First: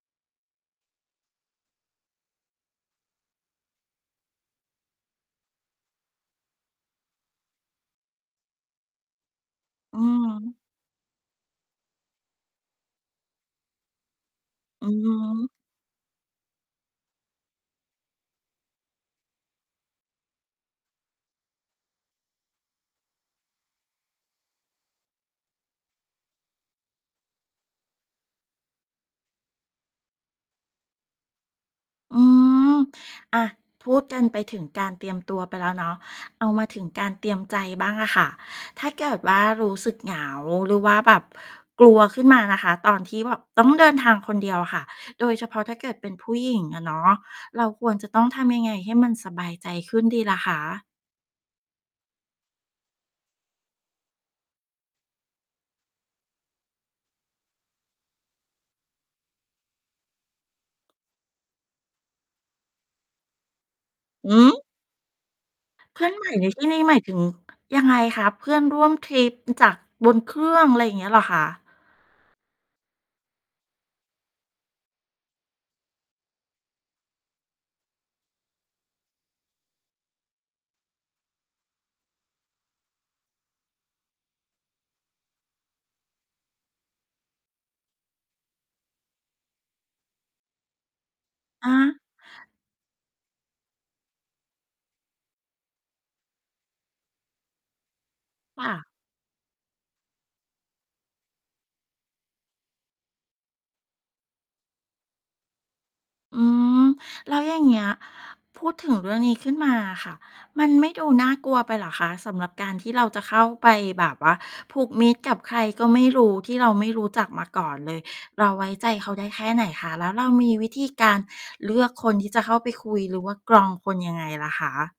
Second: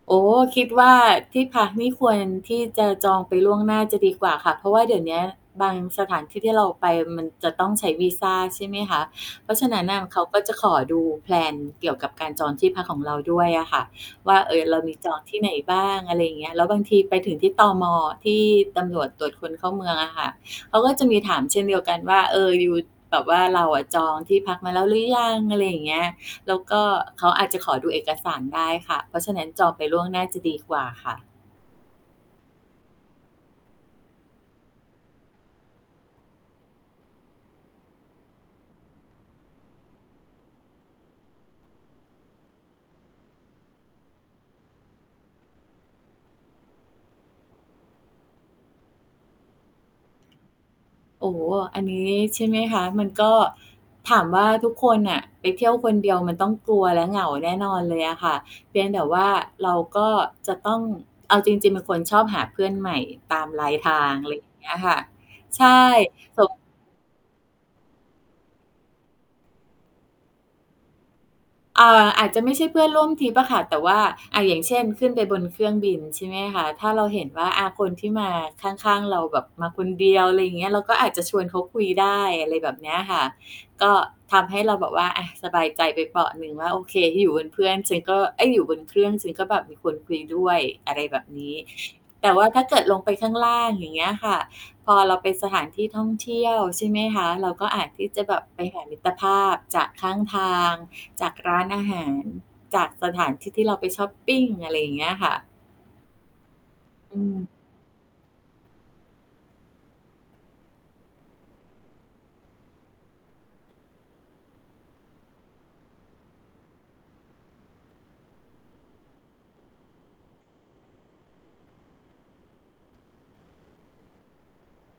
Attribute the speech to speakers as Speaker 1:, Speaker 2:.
Speaker 1: โอ้โฮ คิดว่าที่พักนี่ควรที่จะจองไปล่วงหน้าจะดีกว่าค่ะ เพราะว่าเดี๋ยวเนี้ยบางสถานที่ที่เราไปมันจะต้องใช้วีซา ใช่ไหมคะ เพราะฉะนั้นน
Speaker 2: อื
Speaker 1: ่
Speaker 2: อ
Speaker 1: ะ เขา
Speaker 2: ฮ
Speaker 1: ก็จ
Speaker 2: ึ
Speaker 1: ะขอดู แพลน เกี่ยวกับการจองที่พักของเราด้วยอะค่ะว่า เฮ้ย เรา
Speaker 2: อื
Speaker 1: มี
Speaker 2: อฮ
Speaker 1: จองที่ไ
Speaker 2: ึ
Speaker 1: หนบ้าง อะไรอย่างเงี้ย แล้วบางทีไปถึงที่ ตม. ที่ตำรวจตรวจคนเข้าเมืองอะค่ะ เขาก็จะมีถามเช่นเดียวกันว่า เออ ยู แบบว่าเราอะจองที่พักมาแล้วหรือยัง? อะไรอย่างเงี้ย แล้วก็เขาอาจจะขอดูเอกสารได้ค่ะ เพราะฉะนั้นจองไปล่วงหน้าจะดีกว่าค่ะ
Speaker 2: อืม อา พูดกันไปถึงการเตรียมตัวไปแล้วเนาะ เอามาถึงการเตรียมใจบ้างอะค่ะ ถ้าเกิดว่ารู้สึกเหงา หรือว่าแบบกลัวขึ้นมานะคะ ตอนที่แบบต้องเดินทางคนเดียวค่ะ โดยเฉพาะถ้าเกิดเป็นผู้หญิงอะเนาะ เราควรจะต้องทำยังไงให้มันสบายใจขึ้นดีล่ะคะ?
Speaker 1: โอ้โฮ อันนี้ ใช่ไหมคะ มันก็ถามว่าทุกคนน่ะ ไปเที่ยวคนเดียวมันต้องกลัวและเหงาแน่นอนเลยอะค่ะ เพียงแต่ว่าเราก็จะต้อง เอาจริง ๆ เป็นคนชอบหาเพื่อนใหม่ตามรายทาง อะ
Speaker 2: ห
Speaker 1: ไรอ
Speaker 2: ื
Speaker 1: ย่าง
Speaker 2: อ!
Speaker 1: เงี้ยค่ะ ใช่
Speaker 2: เพื่อนใหม่
Speaker 1: ท
Speaker 2: ใน
Speaker 1: รง
Speaker 2: ที่นี้หมายถึงยังไงคะ เพื่อนร่วมทริปจากบนเครื่อง อะไรอย่างเงี้ยเหรอคะ?
Speaker 1: อ่า อาจจะไม่ใช่เพื่อนร่วมทริปอะค่ะ แต่ว่า อ่า อย่างเช่น ขึ้นไปบนเครื่องบิน ใช่ไหมคะ ถ้าเราเห็นว่า อ่า คนที่มาข้าง ๆ เราแบบมาคนเดียว อะไรอย่างเงี้ย เราก็อาจจะชวนเขาคุยได้ อะไรแบบเนี้ยค่ะ ก็ทำให้เราแบบว่า อ่า สบายใจไปเปราะหนึ่งว่า โอเค อยู่บนเพื่อนฉันก็ เอ๊ย อยู่บนเครื่องฉันก็แบบมีคนคุยด้วย อะไรแบบนี้
Speaker 2: อะฮะ
Speaker 1: แต่ว่าถ้าเกิดลงไปข้างล่าง อย่างเงี้ยค่ะ พอเราไปสถานที่ท่องเที่ยว ใช่ไหมคะ เราก็อาจที่จะแบบไ
Speaker 2: ค
Speaker 1: ป
Speaker 2: ่
Speaker 1: ห
Speaker 2: ะ
Speaker 1: ามิตรภาพจากข้างทาง จากร้านอาหาร จากสถานที่ที่เราไปชอปปิง อะไรอย่างเงี้ยค่ะ
Speaker 2: อืม
Speaker 1: อื
Speaker 2: แล้ว
Speaker 1: ม
Speaker 2: อย่างเงี้ย พูดถึงเรื่องนี้ขึ้นมาอะค่ะ มันไม่ดูน่ากลัวไปเหรอคะ สำหรับการที่เราจะเข้าไปแบบว่าผูกมิตรกับใครก็ไม่รู้ ที่เราไม่รู้จักมาก่อนเลย เราไว้ใจเขาได้แค่ไหนคะ? แล้วเรามีวิธีการเลือกคนที่จะเข้าไปคุย หรือว่ากรองคนยังไงล่ะคะ?